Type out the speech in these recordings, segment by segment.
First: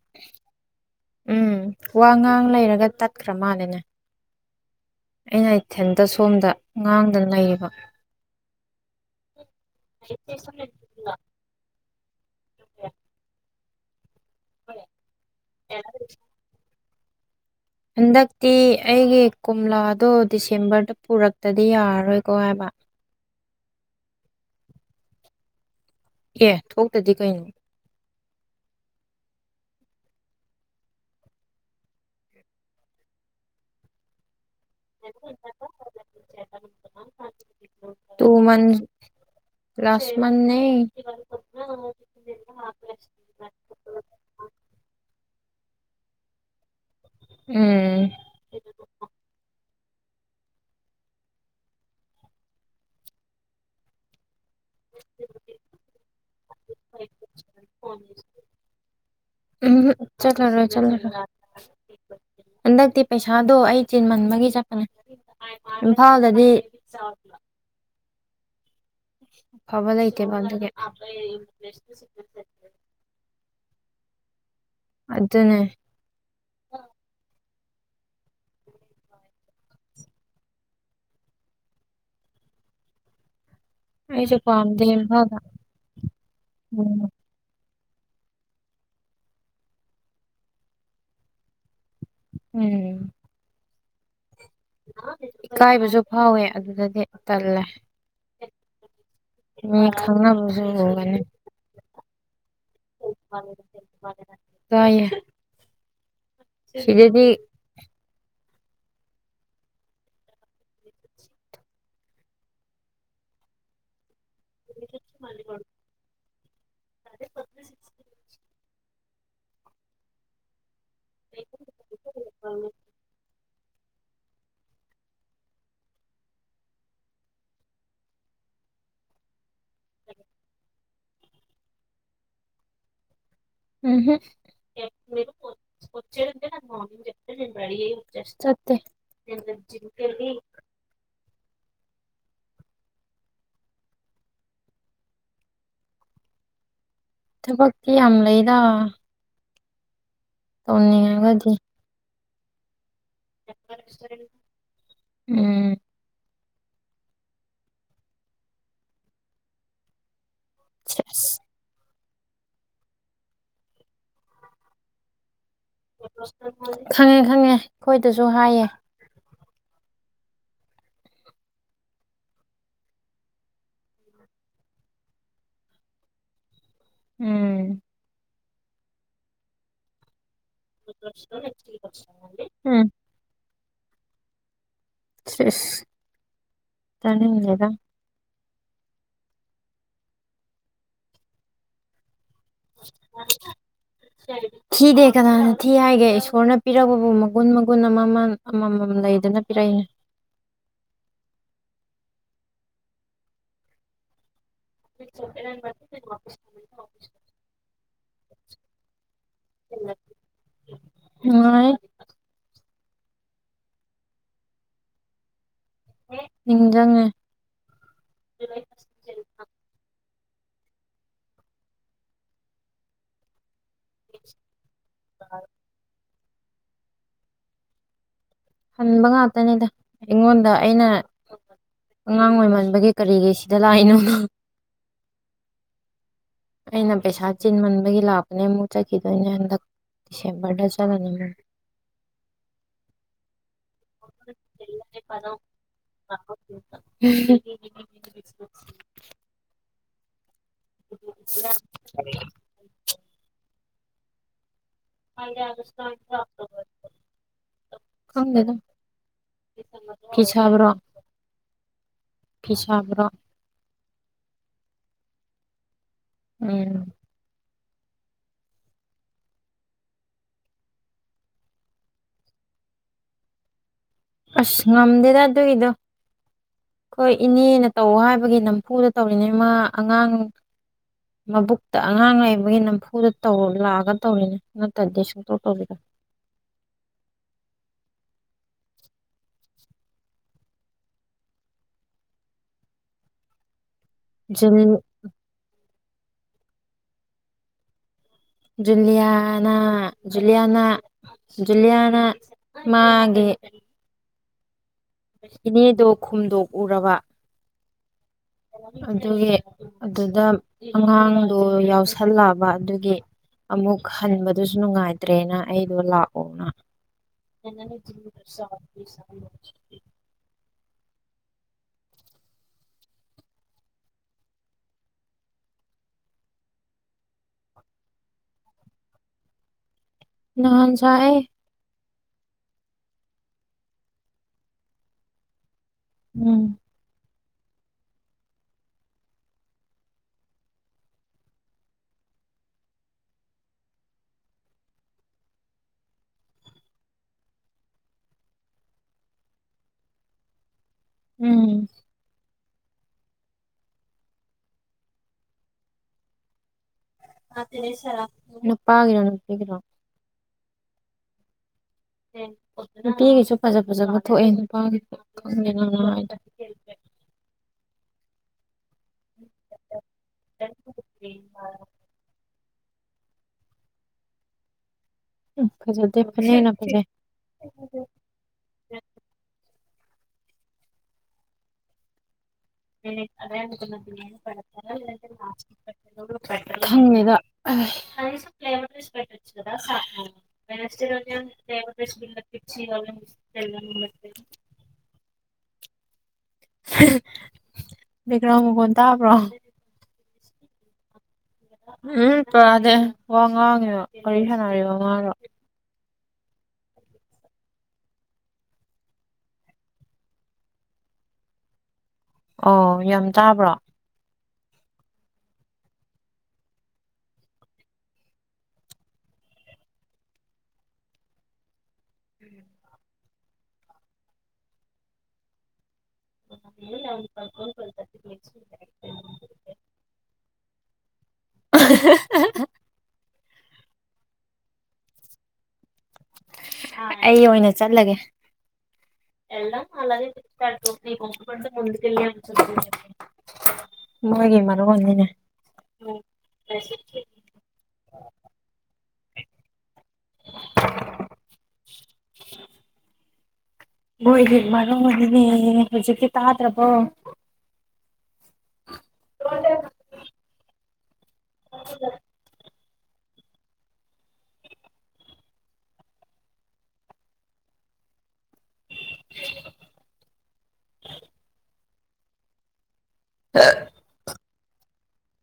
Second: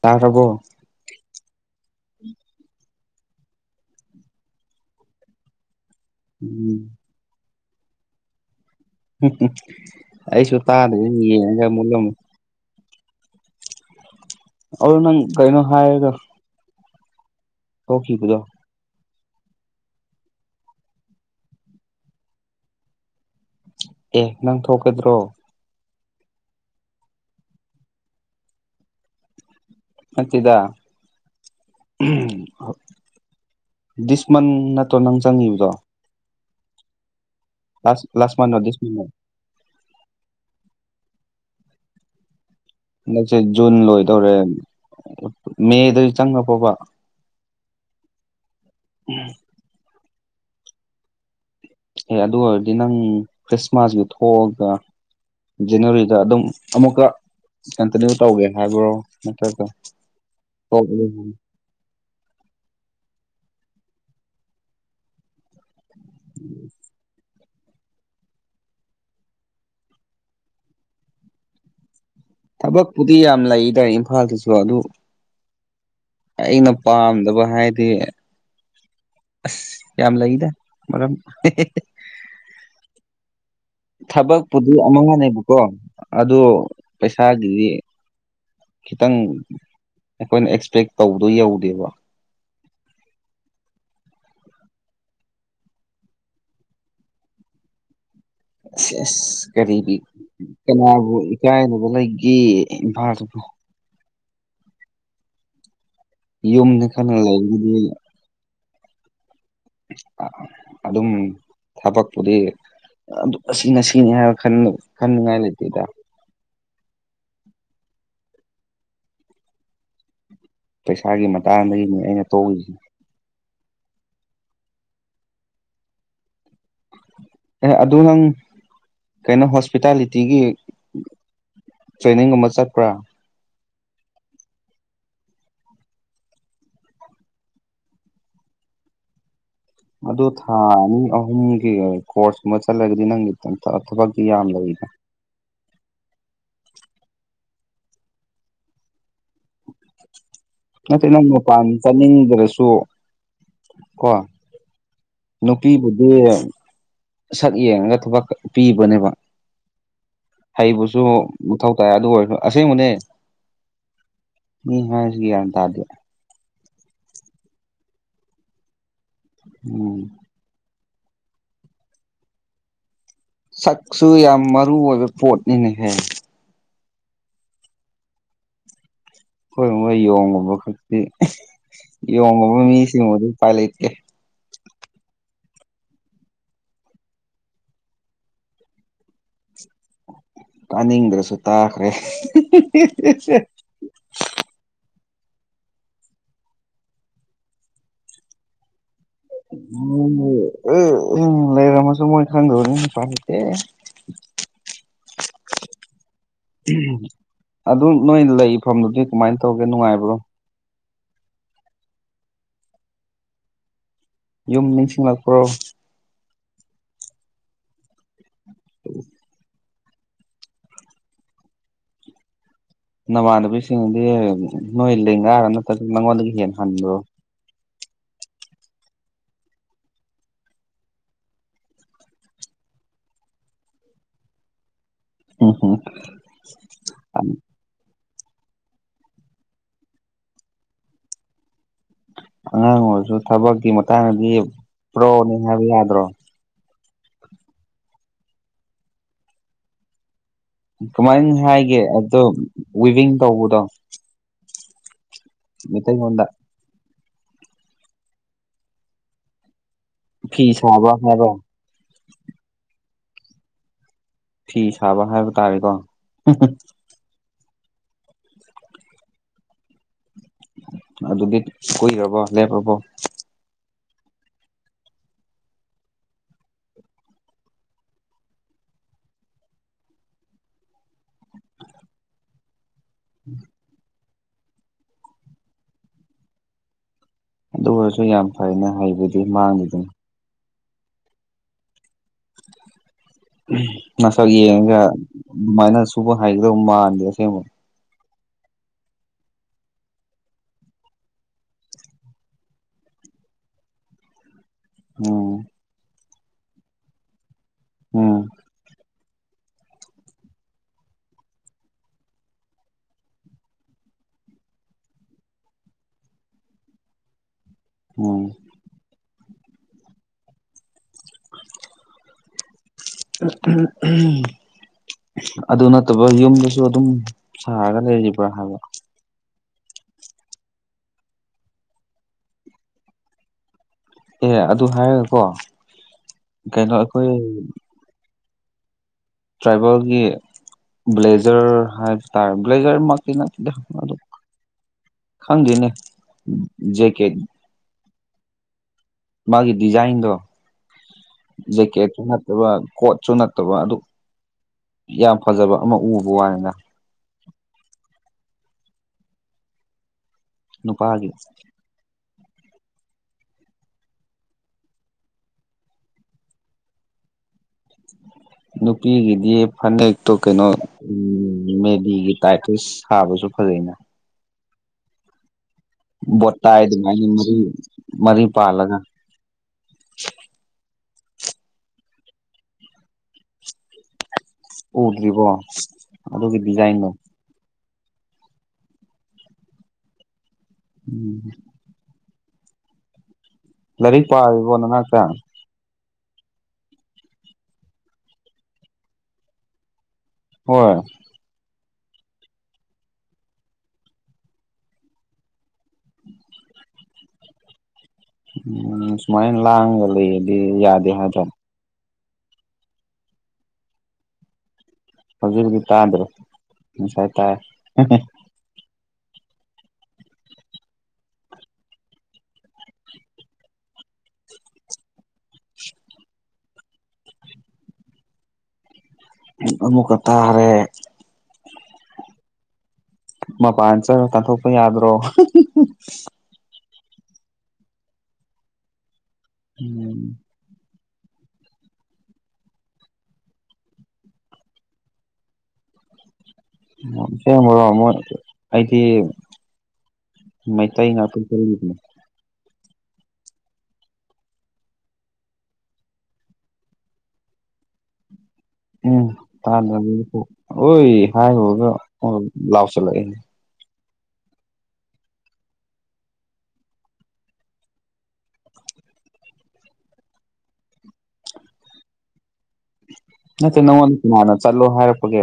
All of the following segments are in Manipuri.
ꯇ ꯍꯕꯣ ꯎꯝ ꯋꯥ ꯉꯥꯡ ꯂꯩꯔꯒ ꯇꯠꯈ꯭ꯔ ꯃꯥꯜꯂꯦꯅꯦ ꯑꯩꯅ ꯏꯊꯦꯟꯇ ꯁꯣꯝꯗ ꯎꯝ ꯉꯥꯡꯗꯅ ꯂꯩꯔꯤꯕ ꯑꯩꯁꯨ ꯇꯥꯗꯦ ꯌꯦꯡꯉꯒ ꯃꯨꯜꯂꯝꯃ [unintelligible] ꯑꯔ ꯅꯪ ꯀꯩꯅꯩꯅꯣ ꯍꯥꯏꯒ ꯍꯟꯗꯛꯇꯤ ꯑꯩꯒꯤ ꯀꯣꯝꯂꯥꯗꯣ ꯗꯤꯁꯦꯝꯕꯔꯗ ꯄꯨꯔꯛꯇꯗꯤ ꯌꯥꯔꯔꯣꯏꯀꯣ ꯍꯥꯏꯕ ꯑꯦ ꯅꯪ ꯊꯣꯛꯀꯗ꯭ꯔꯣ ꯑꯦ ꯊꯣꯛꯇꯗꯤ ꯀꯩꯅꯣ ꯅꯥꯠꯇꯦꯗꯥ ꯁꯃꯟ ꯑꯣ ꯅꯪ ꯆꯪꯉꯤꯕꯗꯣ [inaudible] ꯂꯥꯁ ꯂꯥꯁꯃꯥꯟꯃ ꯂꯥꯁꯃꯥꯟ ꯅꯦ ꯍꯟꯗꯛꯁꯦ ꯖꯨꯟ ꯂꯣꯏꯗꯧꯔꯦ ꯃꯦꯗ ꯆꯪꯉ ꯐꯥꯎꯕ ꯎꯝ [unintelligible] ꯑꯦ ꯑꯗꯨ ꯑꯣꯏꯔꯗꯤ ꯅꯪ ꯈ꯭ꯔꯤꯁꯃꯥꯁꯒꯤ ꯊꯣꯛꯑꯒ ꯖꯅꯋꯥꯔꯤꯗ ꯑꯗꯨꯝ ꯑꯃꯨꯛꯀ ꯀꯟꯇꯤꯅ꯭ꯌꯨ ꯇꯧꯒꯦ ꯍꯥꯏꯕ꯭ꯔꯣ ꯅꯠꯇ꯭ꯔꯒ ꯆꯠꯂꯔ ꯆꯠꯂꯔ ꯍꯟꯗꯛꯇꯤ ꯄꯩꯁꯥꯗꯣ ꯑꯩ ꯆꯤꯟꯃꯟꯕꯒꯤ ꯆꯠꯄꯅꯦ ꯏꯝꯐꯥꯜꯗꯗꯤ [unintelligible] ꯐꯕ ꯂ ꯂꯩꯇ ꯗꯨꯒꯦ ꯊꯕꯛꯄꯨꯗꯤ ꯌꯥꯝ ꯂꯩꯇꯥꯔꯦ ꯏꯝꯐꯥꯜꯗꯁꯨ ꯑꯗꯨ ꯑꯗꯨꯅꯦ ꯑꯩꯅ ꯄꯥꯝꯗꯕ ꯍꯥꯏꯗꯤ ꯑꯁ ꯌꯥꯝ ꯂꯩꯗ ꯃꯔꯝ ꯑꯩꯁꯨ ꯊꯕꯛꯄꯨꯗꯤ ꯄꯥꯝꯗꯦ ꯏꯝꯐꯥꯜꯗ ꯑꯃꯅꯦꯕꯀꯣ ꯑꯗꯣ ꯎꯝ ꯏꯁꯥꯒꯤꯗꯤ ꯈꯤꯇꯪ ꯑꯩꯈꯣꯏꯅ ꯑꯦꯛꯁꯄꯦꯛ ꯇꯧꯕꯗꯣ ꯌꯧꯗꯦꯕ ꯎꯝ ꯏꯀꯥꯏꯕꯁꯨ ꯐꯥꯎꯋꯦ ꯑꯗꯨꯗꯗꯤ ꯇꯜꯂꯦ ꯑꯁ ꯑꯁ ꯀꯔꯤ ꯃꯤ ꯈꯪꯅꯕꯁꯨ ꯀꯅꯥꯕꯨ ꯎꯒꯅꯤ ꯏꯀꯥꯏꯅꯕ ꯂꯩꯒꯦ ꯏꯝꯐꯥꯜꯗꯨꯕꯨ ꯏꯀꯥꯏꯌꯦ ꯌꯨꯝꯅꯤ ꯈꯜꯅ ꯁꯤꯗꯗꯤ ꯂꯩꯒꯗꯤ ꯑꯗꯨꯝ ꯊꯕꯛꯄꯨꯗꯤ ꯑꯗꯨ ꯑꯁꯤꯅ ꯁꯤꯅꯤ ꯍꯥꯏꯕ ꯀꯟꯅ ꯀꯟꯅ ꯉꯥꯏ ꯂꯩꯇꯗ [inaudible] ꯄꯩꯁꯥꯒꯤ ꯃꯇꯥꯡꯗꯒꯤꯅꯦ ꯑꯩꯅ ꯇꯧꯏꯁꯦ ꯑꯦ ꯑꯗꯨ ꯅꯪ ꯀꯩꯅꯣ ꯍꯣꯁꯄꯤꯇꯥꯂꯤꯇꯤꯒꯤ ꯇ꯭ꯔꯦꯅꯤꯡꯒꯨꯝꯕ ꯆꯠꯄ꯭ꯔꯥ ꯎꯝꯝ ꯆꯠꯇꯦ [inaudible] ꯑꯗꯨ ꯊꯥꯔꯥꯅꯤ ꯑꯍꯨꯝꯒꯤ ꯀꯣꯔꯁꯀꯨꯝꯕ ꯆꯠꯂꯒꯗꯤ ꯅꯪꯒꯤ ꯊꯕꯛꯇꯤ ꯌꯥꯝ ꯂꯩꯔꯤꯗ ꯊꯕꯛꯇꯤ ꯌꯥꯝ ꯂꯩꯗ ꯅꯠꯇꯦ ꯅꯪ ꯇꯧꯅꯤꯡꯉꯒꯗꯤ ꯃꯄꯥꯟ ꯆꯠꯅꯤꯡꯗ꯭ꯔꯁꯨ ꯀꯣ [inaudible] ꯅꯨꯄꯤꯕꯨꯗꯤ ꯁꯛ ꯌꯦꯡꯉꯒ ꯊꯕꯛ ꯄꯤꯕꯅꯦꯕ ꯍꯩꯕꯁꯨ ꯁꯦꯁ ꯃꯊꯧ ꯇꯥꯏ ꯑꯗꯨ ꯑꯣꯏꯔꯁꯨ ꯑꯁꯦꯡꯕꯅꯦ ꯃꯤ ꯍꯥꯏꯁꯤꯒꯅ ꯇꯥꯗꯦ ꯈꯪꯉꯦ ꯈꯪꯉꯦ ꯑꯩꯈꯣꯏꯗꯁꯨ ꯍꯥꯏꯌꯦ ꯎꯝ ꯁꯛꯁꯨ ꯌꯥꯝ ꯃꯔꯨ ꯑꯣꯏꯕ ꯄꯣꯠꯅꯤꯅꯦꯍꯦ ꯎꯝ ꯍꯈꯣꯏ ꯃꯣꯏ ꯌꯣꯡꯉꯨꯕ ꯈꯛꯇꯤ ꯌꯣꯡꯉꯨꯕ ꯎꯝ ꯃꯤꯁꯤꯡ ꯑꯗꯨ ꯑꯗꯨꯝ ꯎꯄꯥꯏ ꯂꯩꯇꯦ ꯁ‌ꯦꯁ ꯇꯥꯅꯤꯡꯗ‌ꯦꯗ ꯇꯥꯅꯤꯡꯗ꯭ꯔꯁꯨ ꯇꯥꯈ꯭ꯔꯦ ꯀꯔꯤ ꯊꯤꯗꯦ ꯀꯅꯥꯅ ꯊꯤ ꯍꯥꯏꯒꯦ ꯏꯁꯣꯔꯅ ꯄꯤꯔꯛꯄꯕꯨ ꯃꯒꯨꯟ ꯃꯒꯨꯟ ꯑꯃꯃꯝ ꯑꯃꯃꯝ ꯂꯩ ꯎ ꯂꯩꯥꯔꯝꯃꯁꯨ ꯃꯣꯏ ꯊꯪꯒꯗꯕꯅꯤꯅ ꯎꯄꯥꯏ ꯂꯩꯇꯦ [inaudible] ꯑꯗꯨ ꯅꯣꯏ ꯂꯩꯐꯝꯗꯨꯗꯤ ꯀꯃꯥꯏꯅ ꯇꯧꯒꯦ ꯅꯨꯡꯉꯥꯏꯕ꯭ꯔꯣ ꯅꯨꯡꯉꯥꯏ ꯌꯨꯝ ꯅꯤꯡꯁꯤꯡꯂꯛꯄ꯭ꯔꯣ ꯅꯤꯡꯖꯪꯉꯦ [inaudible] ꯅꯃꯥꯟꯅꯕꯤꯁꯤꯡꯗꯤ ꯅꯣꯏ ꯏꯜꯜꯂꯤ ꯉꯔ ꯅꯠꯇ ꯅꯪꯉꯣꯟꯗꯒꯤ ꯂ‌ꯦꯍꯟꯕꯔꫭ ꯍꯟꯕ ꯉꯥꯛꯇꯅꯤꯗ ꯑꯩꯉꯣꯟꯗ ꯑꯩꯅ ꯑꯉꯥꯡ ꯑꯣꯏꯃꯟꯕꯒꯤ ꯀꯔꯤꯒꯤ ꯁꯤꯗ ꯂꯥꯛꯏꯅꯣ ꯅꯪ ꯎꯝ ꯍꯝ ꯑꯩꯅ ꯄꯩꯁꯥ ꯆꯤꯟꯃꯟꯕꯒꯤ ꯂꯥꯛꯄꯅꯦ ꯑꯃꯨꯛ ꯆꯠꯈꯤꯗꯣꯏꯅꯦ ꯍꯟꯗꯛ ꯗꯤꯁꯦꯝꯕꯔꯗ ꯆꯠꯂꯅꯤ ꯃꯨꯛ ꯑꯉꯥꯡ ꯑꯣꯏꯔꯁꯨ ꯊꯕꯛꯀꯤ ꯃꯇꯥꯡꯗꯗꯤ ꯄ꯭ꯔꯣꯅꯤ ꯍꯥꯏꯕ ꯌꯥꯗ꯭ꯔꯣ [unintelligible] ꯀꯃꯥꯏꯅ ꯍꯥꯏꯒꯦ ꯑꯗꯣ ꯋꯤꯚꯤꯡ ꯇꯧꯕꯗꯣ ꯃꯩꯇꯩꯉꯣꯟꯗ ꯈꯪꯗ‌ꯦꯗ ꯐꯤ ꯐꯤꯁꯥꯕ꯭ꯔꯣ ꯁꯥꯕ ꯍꯥꯏꯕ꯭ꯔꯣ ꯐꯤꯁꯥꯕ꯭ꯔꯣ ꯐꯤ ꯁꯥꯕ ꯍꯥꯏꯕ ꯇꯥꯔꯦꯀꯣ ꯎꯝ ꯑꯗꯨꯗꯤ ꯀꯨꯏꯔꯕꯣ ꯂꯦꯞꯔꯕꯣ ꯑꯁ ꯉꯝꯗ‌ꯦꯗ ꯑꯗꯨꯒꯤꯗꯣ ꯑꯩꯈꯣꯏ ꯏꯅꯦꯅ ꯇꯧ ꯍꯥꯏꯕꯒꯤ ꯅꯝꯐꯨꯗ ꯇꯧꯔꯤꯅꯦ ꯃ ꯑꯉꯥꯡ ꯃꯕꯨꯛꯇ ꯑꯉꯥꯡ ꯂꯩꯕꯒꯤ ꯅꯝꯐꯨꯗ ꯇꯧ ꯂꯥꯛꯑꯒ ꯇꯧꯔꯤꯅꯦ ꯅꯠꯇ꯭ꯔꯗꯤ ꯁꯨꯡꯇꯧ ꯇꯧꯕꯤꯔꯣꯏ ꯑꯗꯨ ꯑꯣꯏꯔꯁꯨ ꯌꯥꯝ ꯐꯩꯅꯦ ꯍꯩꯕꯗꯤ ꯃꯥꯡꯗꯤꯗꯨꯅꯤ ꯅꯁꯛ ꯌꯦꯡꯉꯒ ꯑꯗꯨꯃꯥꯏꯅ ꯁꯨꯕ ꯍꯥꯏꯒꯗꯧꯕ ꯃꯥꯟꯗꯦ ꯑꯁꯦꯡꯕ ꯖꯨꯂꯤꯌꯥꯅ ꯖꯨꯂꯤꯌꯥꯅ ꯖꯨꯂꯤꯌꯥꯅ ꯃꯥꯒꯤ ꯎꯝ ꯏꯅꯦꯗꯣ ꯈꯨꯝꯗꯣꯛꯎꯔꯕ ꯎꯝ ꯑꯗꯨꯒꯤ ꯑꯗꯨꯗ ꯑꯉꯥꯡꯗꯣ ꯌꯥꯎꯁꯜꯂꯑꯕ ꯑꯗꯨꯒꯤ ꯑꯃꯨꯛ ꯍꯟꯕꯗꯨꯁꯨ ꯅꯨꯡꯉꯥꯏꯇ꯭ꯔꯦꯅ ꯑꯩꯗꯣ ꯂꯥꯛꯑꯣꯅ ꯎꯝ [inaudible] ꯎꯝ ꯎꯝ ꯑꯗꯨ ꯅꯠꯇꯕ ꯌꯨꯝꯗꯁꯨ ꯑꯗꯨꯝ ꯁꯥꯔꯒ ꯂꯩꯔꯤꯕ꯭ꯔꯥ ꯍꯥꯏꯕ ꯅꯍꯥꯟꯁꯌꯦ ꯑꯦ ꯑꯗꯨ ꯍꯥꯏꯔꯒꯀꯣ ꯎꯝ ꯀꯩꯅꯣ ꯑꯩꯈꯣꯏ ꯇ꯭ꯔꯥꯏꯕꯦꯜꯒꯤ ꯕ꯭ꯂꯦꯖꯔ ꯍꯥꯏꯕꯇ ꯕ꯭ꯂꯦꯖꯔ ꯃꯛꯇꯤ ꯅꯠꯇ‌ꯦꯗ ꯃꯗꯨ ꯈꯪꯗꯦꯅꯦ ꯖꯦꯛꯀꯦꯠ ꯃꯥꯒꯤ ꯗꯤꯖꯥꯏꯟꯗꯣ ꯎꯝ ꯖꯦꯀꯦꯠꯁꯨ ꯅꯠꯇꯕ ꯀꯣꯠꯁꯨ ꯅꯠꯇꯕ ꯑꯗꯨ ꯌꯥꯝ ꯐꯖꯕ ꯑꯃ ꯎꯕ ꯋꯥꯅꯤꯗ ꯅꯨꯄꯥꯒꯤꯔ ꯅꯨꯄꯤꯒꯤꯔꯣ ꯅꯨꯄꯥꯒꯤ ꯅꯨꯄꯤꯒꯤꯁꯨ ꯐꯖ ꯐꯖꯕ ꯊꯣꯛꯑꯦ ꯅꯨꯄꯥꯒꯤꯁꯨ ꯈꯪꯗꯦ ꯍꯥꯏꯗꯣ ꯅꯨꯄꯤꯒꯤꯗꯤ ꯐꯅꯦꯛꯇꯣ ꯀꯩꯅꯣ ꯎꯝ ꯃꯦꯗꯤꯒꯤ ꯇꯥꯏꯇꯤꯁ ꯁꯥꯕꯁꯨ ꯐꯖꯩꯅ ꯎꯝ ꯐꯖ ꯕꯣꯇꯥꯏ ꯑꯗꯨꯃꯥꯏꯅ ꯃꯔꯤ ꯃꯔꯤ ꯄꯥꯜꯂꯒ ꯎꯗ꯭ꯔꯤꯕꯣ [unintelligible] ꯑꯗꯨꯒꯤ ꯗꯤꯖꯥꯏꯟꯗꯣ [unintelligible] ꯎꯝ [unintelligible] ꯂꯥꯏꯔꯤꯛ ꯄꯥꯔꯤꯕꯣ ꯅ ꯅꯛꯇ ꯕꯦꯛꯒꯔꯥꯎꯟ ꯃꯈꯣꯜ ꯇꯕꯔꯣ ꯍꯣꯏ ꯎꯝ ꯄꯗꯦ ꯋꯥ ꯉꯥꯡꯉꯤꯔꯣ ꯒꯔꯤ ꯁꯥꯟꯅꯔꯤꯕ ꯃꯥꯗꯣ ꯎꯝ ꯁꯨꯃꯥꯏꯅ ꯂꯥꯡꯒ ꯂꯩꯔꯗꯤ ꯌꯥꯗꯦ ꯍꯥꯏꯗ ꯑꯣ ꯌꯥꯝ ꯇꯥꯕ꯭ꯔꯣ ꯍꯧꯖꯤꯛ ꯍꯧꯖꯤꯛ ꯇꯥꯗ꯭ꯔꯦ ꯉꯁꯥꯏ ꯇꯥꯏ ꯎꯝ [unintelligible] ꯑꯃꯨꯛꯀ ꯇꯥꯥꯔꯦ [unintelligible] ꯃꯄꯥꯟ ꯆꯠ ꯀꯟꯊꯣꯛꯄ ꯌꯥꯗ꯭ꯔꯣ ꯑꯩ ꯑꯣꯏꯅ ꯆꯠꯂꯒꯦ ꯎꯝ [unintelligible] ꯃꯣꯏꯒꯤ ꯃꯔꯣꯟꯅꯤꯅꯦ ꯑꯁꯦꯡꯕꯔꯣ ꯃꯣꯏ ꯑꯩꯗꯤ ꯃꯩꯇꯩ ꯉꯥꯛꯇ [unintelligible] [inaudible] ꯃꯣꯏꯒꯤ ꯃꯔꯣꯟꯅꯤꯅꯦ ꯍꯧꯖꯤꯛꯇꯤ ꯇꯥꯗ꯭ꯔꯕꯣ ꯎꯝ [unintelligible] ꯑꯣꯏ ꯍꯥꯏꯔꯨꯔꯒ ꯂꯥꯎꯁꯤꯜꯂꯛ ꯑꯦ ꯅꯠꯇꯦ ꯅꯉꯣꯟꯗ ꯀꯅꯥꯅ ꯆꯠꯂꯣ ꯍꯥꯏꯔꯛꯄꯒꯦ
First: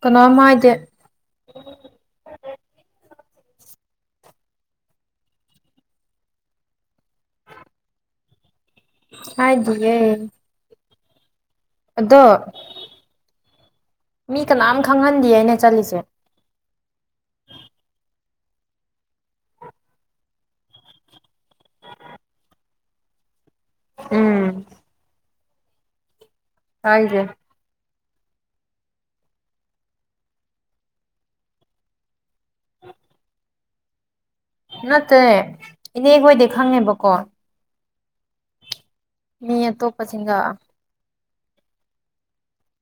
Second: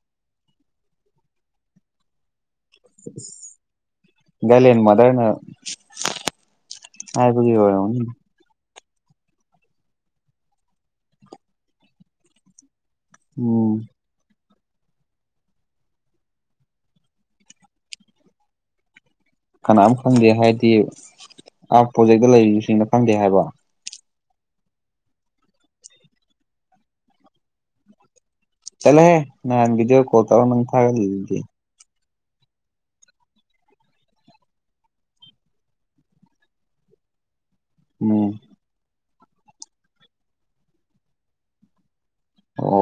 ꯀꯅꯥꯝ ꯍꯥꯏꯗꯦ ꯒꯥꯏꯂꯦꯟ ꯃꯥꯗ꯭ꯔꯅ ꯍꯥꯏꯕꯒꯤ ꯑꯣꯏꯔꯝꯒꯅꯤ ꯍꯥꯏꯗꯤꯌꯦ ꯑꯗꯣ ꯎꯝ ꯃꯤ ꯀꯅꯥꯝ ꯈꯪꯍꯟꯗꯤꯌꯦ ꯑꯩꯅ ꯆꯠꯂꯤꯁꯦ ꯀꯅꯥꯝ ꯈꯪꯗꯦ ꯍꯥꯏꯗꯤ ꯑꯥ ꯄ꯭ꯔꯣꯖꯦꯛꯇ ꯂꯩꯔꯤꯕꯁꯤꯡꯅ ꯈꯪꯗꯦ ꯍꯥꯏꯕ ꯎꯝ ꯍꯥꯏꯖꯦ ꯆꯂꯦꯍꯦ ꯅꯍꯥꯟ ꯚꯤꯗ꯭ꯌꯣ ꯀꯣꯜ ꯇꯧꯔ ꯅꯪ ꯊꯥꯒꯠꯂꯤꯗꯨꯗꯤ ꯅꯠꯇꯦ ꯏꯅꯦ ꯈꯣꯏꯗꯤ ꯈꯪꯉꯦꯕꯀꯣ ꯎꯝ ꯃꯤ ꯑꯇꯣꯞꯄ ꯁꯤꯡꯒꯥ ꯑꯣ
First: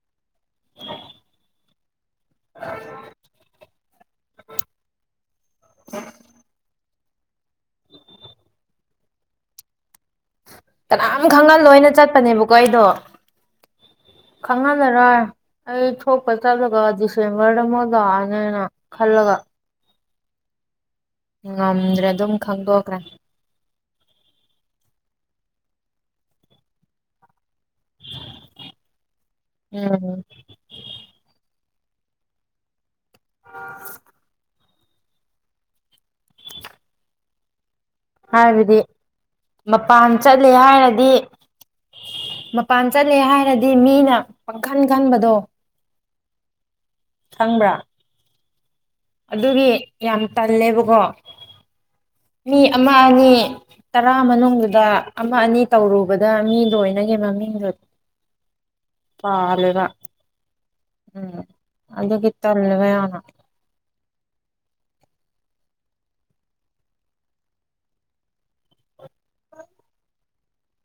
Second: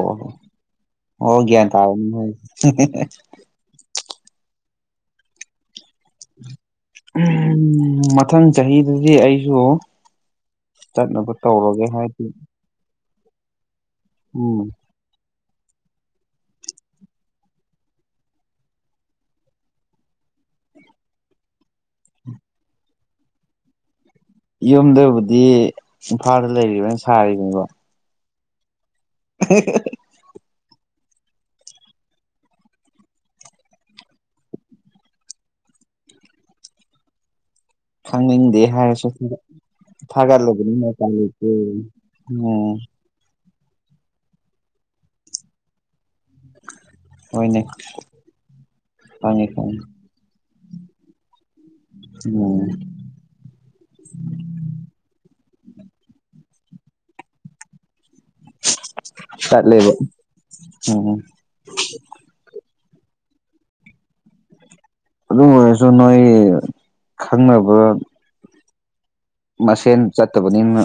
ꯑꯣ ꯒ꯭ꯌꯥꯟ ꯇꯥꯔ [unintelligible] [inaudible] ꯃꯊꯪ ꯆꯍꯤꯗꯗꯤ ꯑꯩꯁꯨ ꯀꯅꯥꯝ ꯆꯠꯅꯕ ꯈꯪ ꯇꯧꯔꯒꯦ ꯍꯜꯂꯣꯏꯅ ꯍꯥꯏꯗꯤ ꯆꯠꯄꯅꯦꯕ ꯀꯣ ꯑꯩꯗꯣ ꯎꯝ ꯈꯪꯍꯜꯂꯔꯣꯏ ꯑꯩ ꯊꯣꯛꯄ ꯆꯠꯂꯒ ꯗꯤꯁꯦꯝꯕꯔꯗ ꯑꯃꯨꯛ ꯂꯥꯛꯑꯅꯦꯅ ꯈꯜꯂꯒ ꯉꯝꯗ꯭ꯔꯦ ꯑꯗꯨꯝ ꯈꯪꯗꯣꯛꯈ꯭ꯔꯦ ꯌꯨꯝꯗꯕꯨꯗꯤ ꯏꯝꯐꯥꯜꯗ ꯂꯩꯔꯤꯕꯅ ꯁꯥꯔꯤꯕꯅꯤꯕ ꯎꯝ [inaudible] ꯈꯪꯅꯤꯡꯗꯦ ꯍꯥꯏꯕꯗꯤ ꯍꯥꯏꯔꯁꯨ ꯃꯄꯥꯟ ꯆꯠꯂꯦ ꯊꯥꯒꯠꯂꯕꯅꯤꯅ ꯍꯥꯏꯔꯗꯤ ꯎꯄꯥꯏ ꯂꯩꯇꯦ ꯎꯝ ꯃꯄꯥꯟ ꯆꯠꯂꯦ ꯍꯥꯏꯔꯗꯤ ꯃꯤꯅ ꯄꯪꯈꯟ ꯈꯟꯕꯗꯣ ꯍꯣꯏꯅꯦ ꯈꯪꯕ꯭ꯔꯥ ꯈꯪꯉꯦ ꯑꯗꯨꯒꯤ ꯈꯪꯉꯦ ꯌꯥꯝ ꯇꯜꯂꯦꯕꯀꯣ ꯃꯤ ꯎꯝ ꯑꯃ ꯑꯅꯤ ꯇꯔꯥ ꯃꯅꯨꯡꯗꯨꯗ ꯑꯃ ꯑꯅꯤ ꯇꯧꯔꯨꯕꯗ ꯃꯤꯗꯣ ꯂꯣꯏꯅꯒꯤ ꯃꯃꯤꯡꯗꯨ ꯆꯠꯂꯦꯕ ꯎꯝ ꯑꯗꯨꯒꯤ ꯇꯜꯂꯦꯕ ꯌꯥꯝꯅ ꯑꯗꯨ ꯑꯣꯏꯔꯁꯨ ꯅꯣꯏ ꯈꯪꯅꯕ ꯃꯁꯦꯟ ꯆꯠꯇꯕꯅꯤꯅ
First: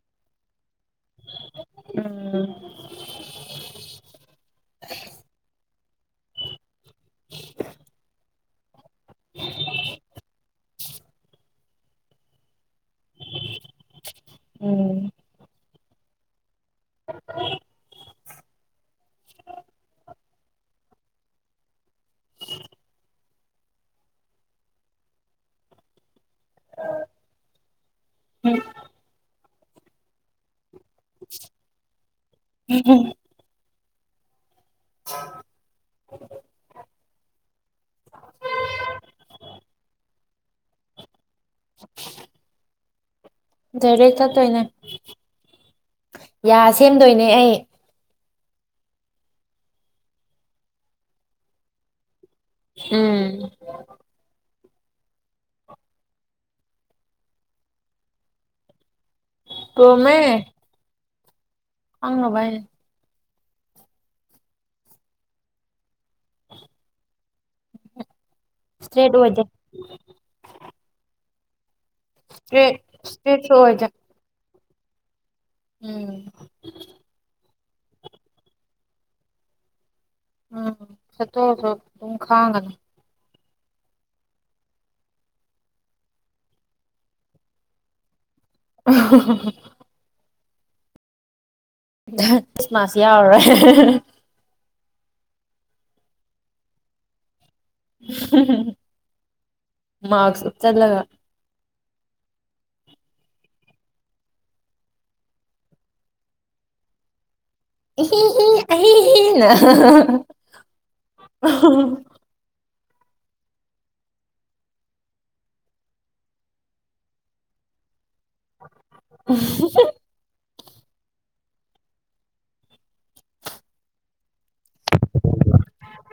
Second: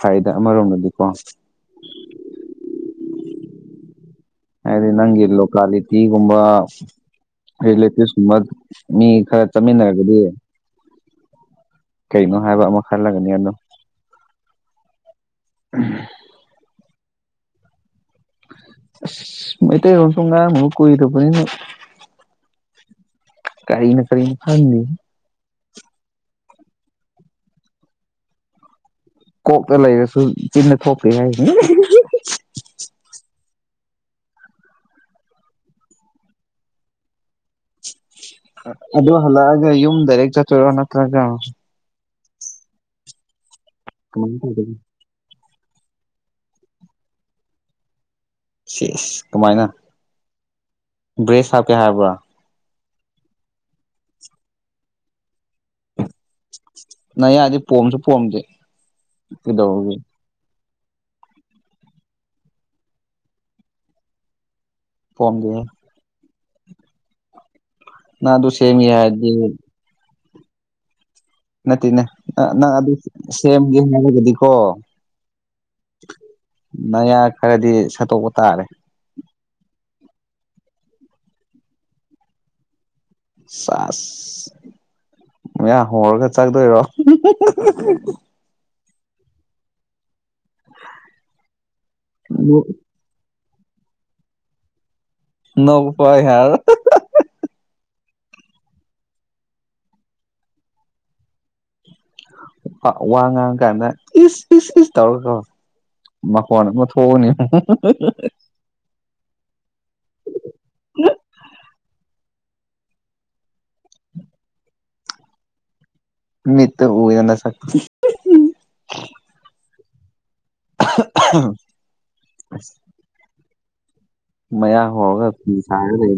ꯐꯩꯗ ꯑꯃꯔꯣꯝꯗꯗꯤꯀꯣ ꯎꯝ ꯍꯥꯏꯗꯤ ꯅꯪꯒꯤ ꯂꯣꯀꯂꯤꯇꯤꯒꯨꯝꯕ ꯔꯤꯂꯦꯇꯚꯁꯒꯨꯝꯕ ꯃꯤ ꯈꯔ ꯆꯠꯃꯤꯟꯅꯔꯒꯗꯤ ꯀꯩꯅꯣ ꯍꯥꯏꯕ ꯑꯃ ꯈꯜꯂꯒꯅꯤ ꯑꯗꯣ ꯎꯝ ꯎꯝ [unintelligible] ꯃꯣꯏꯇꯩ ꯔꯁꯨ ꯉꯃꯨ ꯀꯣꯏꯔꯕꯨ ꯀꯔꯤꯅ ꯀꯔꯤꯅꯤ ꯐꯥꯟꯅꯤ ꯎꯝ ꯀꯣꯛꯇ ꯂꯩꯔꯁꯨ ꯆꯤꯟꯅ ꯊꯣꯛꯄꯦ ꯍꯥꯏꯅꯤ ꯎꯝ [inaudible] ꯑꯗꯨꯗ ꯍꯂꯒ ꯌꯨꯝ ꯗꯗꯥꯔꯦꯛ ꯆꯠꯇ ꯅꯠꯇ꯭ꯔꯒ [unintelligible] ꯗꯥꯏꯔꯦꯛ ꯀꯃꯥꯏꯅ ꯆꯠꯇꯣꯏꯅꯦ ꯇꯧꯗꯣꯏꯅꯣ ꯌꯥ ꯁꯦꯝꯗꯣꯏꯅꯦ ꯑꯩ ꯁꯤ ꯀꯃꯥꯏꯅ ꯕ꯭ꯔꯦꯁ ꯍꯥꯞꯀꯦ ꯍꯥꯏꯕ꯭ꯔꯥ ꯎꯝ ꯅꯪ ꯌꯥꯗꯤ ꯄꯣꯝꯁꯨ ꯄꯣꯝꯗꯦ ꯀꯩꯗꯧꯔꯒꯦ ꯇꯃꯦ ꯑꯪꯅ ꯚꯥꯏ ꯐꯣꯟꯒꯦ ꯅ ꯇꯨ ꯁꯦꯃꯤ ꯍꯥꯏ ꯏꯁꯇ꯭ꯔꯦꯠ ꯑꯣꯏꯗꯦ ꯅꯠꯇꯦꯅꯦ ꯏꯁꯇ꯭ꯔꯦꯠ ꯅꯪ ꯑꯗꯨ ꯏꯁꯇ꯭ꯔꯦꯠꯁꯨ ꯁꯦꯝꯒꯦ ꯑꯣꯏꯗꯦ ꯍꯥꯏꯔꯒꯗꯤꯀꯣ ꯎꯝ ꯃꯌꯥ ꯈꯔꯗꯤ ꯁꯠꯇꯣꯛꯄ ꯇꯥꯔꯦ ꯎꯝ ꯆꯠꯇꯣꯛꯁꯨ ꯑꯗꯨꯝ ꯈꯥꯡꯒꯅꯤ ꯆꯁ ꯃ ꯌꯥ ꯍꯔꯒ ꯆꯥꯛꯗꯣꯏꯔꯣ ꯎ ꯍꯥ ꯍꯥ ꯈ꯭ꯔꯤꯁꯃꯥꯁ ꯌꯥꯎꯔꯔꯣꯏ ꯅꯄ ꯍꯔ ꯃꯥꯔꯛꯁ ꯎ ꯎꯆꯆꯔꯂꯒ ꯋꯥ ꯉꯥꯡ ꯀꯥꯟꯗ ꯏꯁ ꯏꯁ ꯏꯁ ꯇꯧꯔꯀꯣ ꯃꯈꯣꯟ ꯑꯃ ꯊꯣꯛꯎꯅꯤ ꯏ ꯑ ꯃꯤꯠꯇ ꯎ ꯌꯥꯅ ꯁ [unintelligible] ꯎ ꯃꯌꯥ ꯍꯣꯡꯔꯒ ꯐ ꯁꯥꯔ ꯂꯩ